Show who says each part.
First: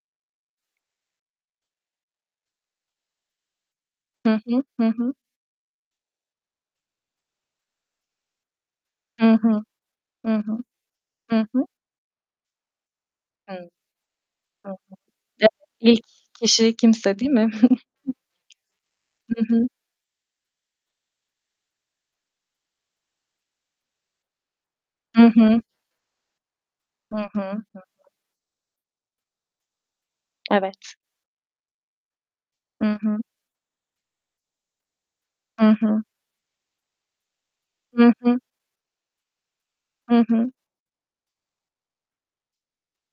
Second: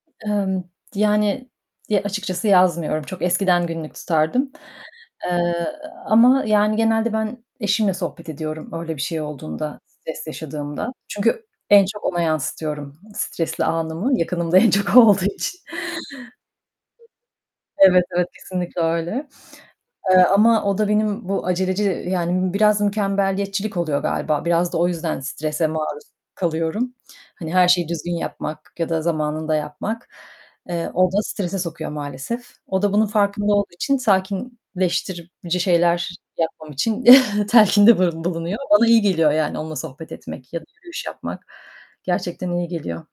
Speaker 1: Emm, yani, ya açıkçası yazmıyorum. Çok eskiden günlük
Speaker 2: Hı
Speaker 1: tutardım,
Speaker 2: hı. Hı hı.
Speaker 1: eee, ama yani genelde ben eşimle sohbet ediyorum öyle bir şey
Speaker 2: Hı hı.
Speaker 1: olduğunda stres
Speaker 2: Hı hı.
Speaker 1: yaşadığımda.
Speaker 2: Hı
Speaker 1: Çünkü
Speaker 2: hı.
Speaker 1: en çok ona yansıtıyorum, stresli
Speaker 2: [unintelligible]
Speaker 1: anımı yakınımda en
Speaker 2: Hı hı.
Speaker 1: çok o olduğu
Speaker 2: Evet,
Speaker 1: için.
Speaker 2: ilk kişi kimse değil mi?
Speaker 1: Evet evet, kesinlikle öyle,
Speaker 2: Hı hı.
Speaker 1: eee, ama o da benim bu aceleci yani biraz mükemmeliyetçilik oluyor galiba. Biraz da o yüzden
Speaker 2: Hı hı.
Speaker 1: strese maruz kalıyorum,
Speaker 2: Hı hı. Hı
Speaker 1: hani
Speaker 2: hı.
Speaker 1: her şeyi düzgün yapmak ya da zamanında yapmak, eee,
Speaker 2: Evet.
Speaker 1: o da strese sokuyor maalesef. O da
Speaker 2: Hı
Speaker 1: bunun
Speaker 2: hı.
Speaker 1: farkında olduğu için sakinleştirici
Speaker 2: Hı hı.
Speaker 1: şeyler yapmam için telkinde
Speaker 2: Hı hı.
Speaker 1: bulunuyor. Bana iyi geliyor yani onunla sohbet
Speaker 2: Hı hı.
Speaker 1: etmek ya da yürüyüş yapmak. Gerçekten iyi geliyor.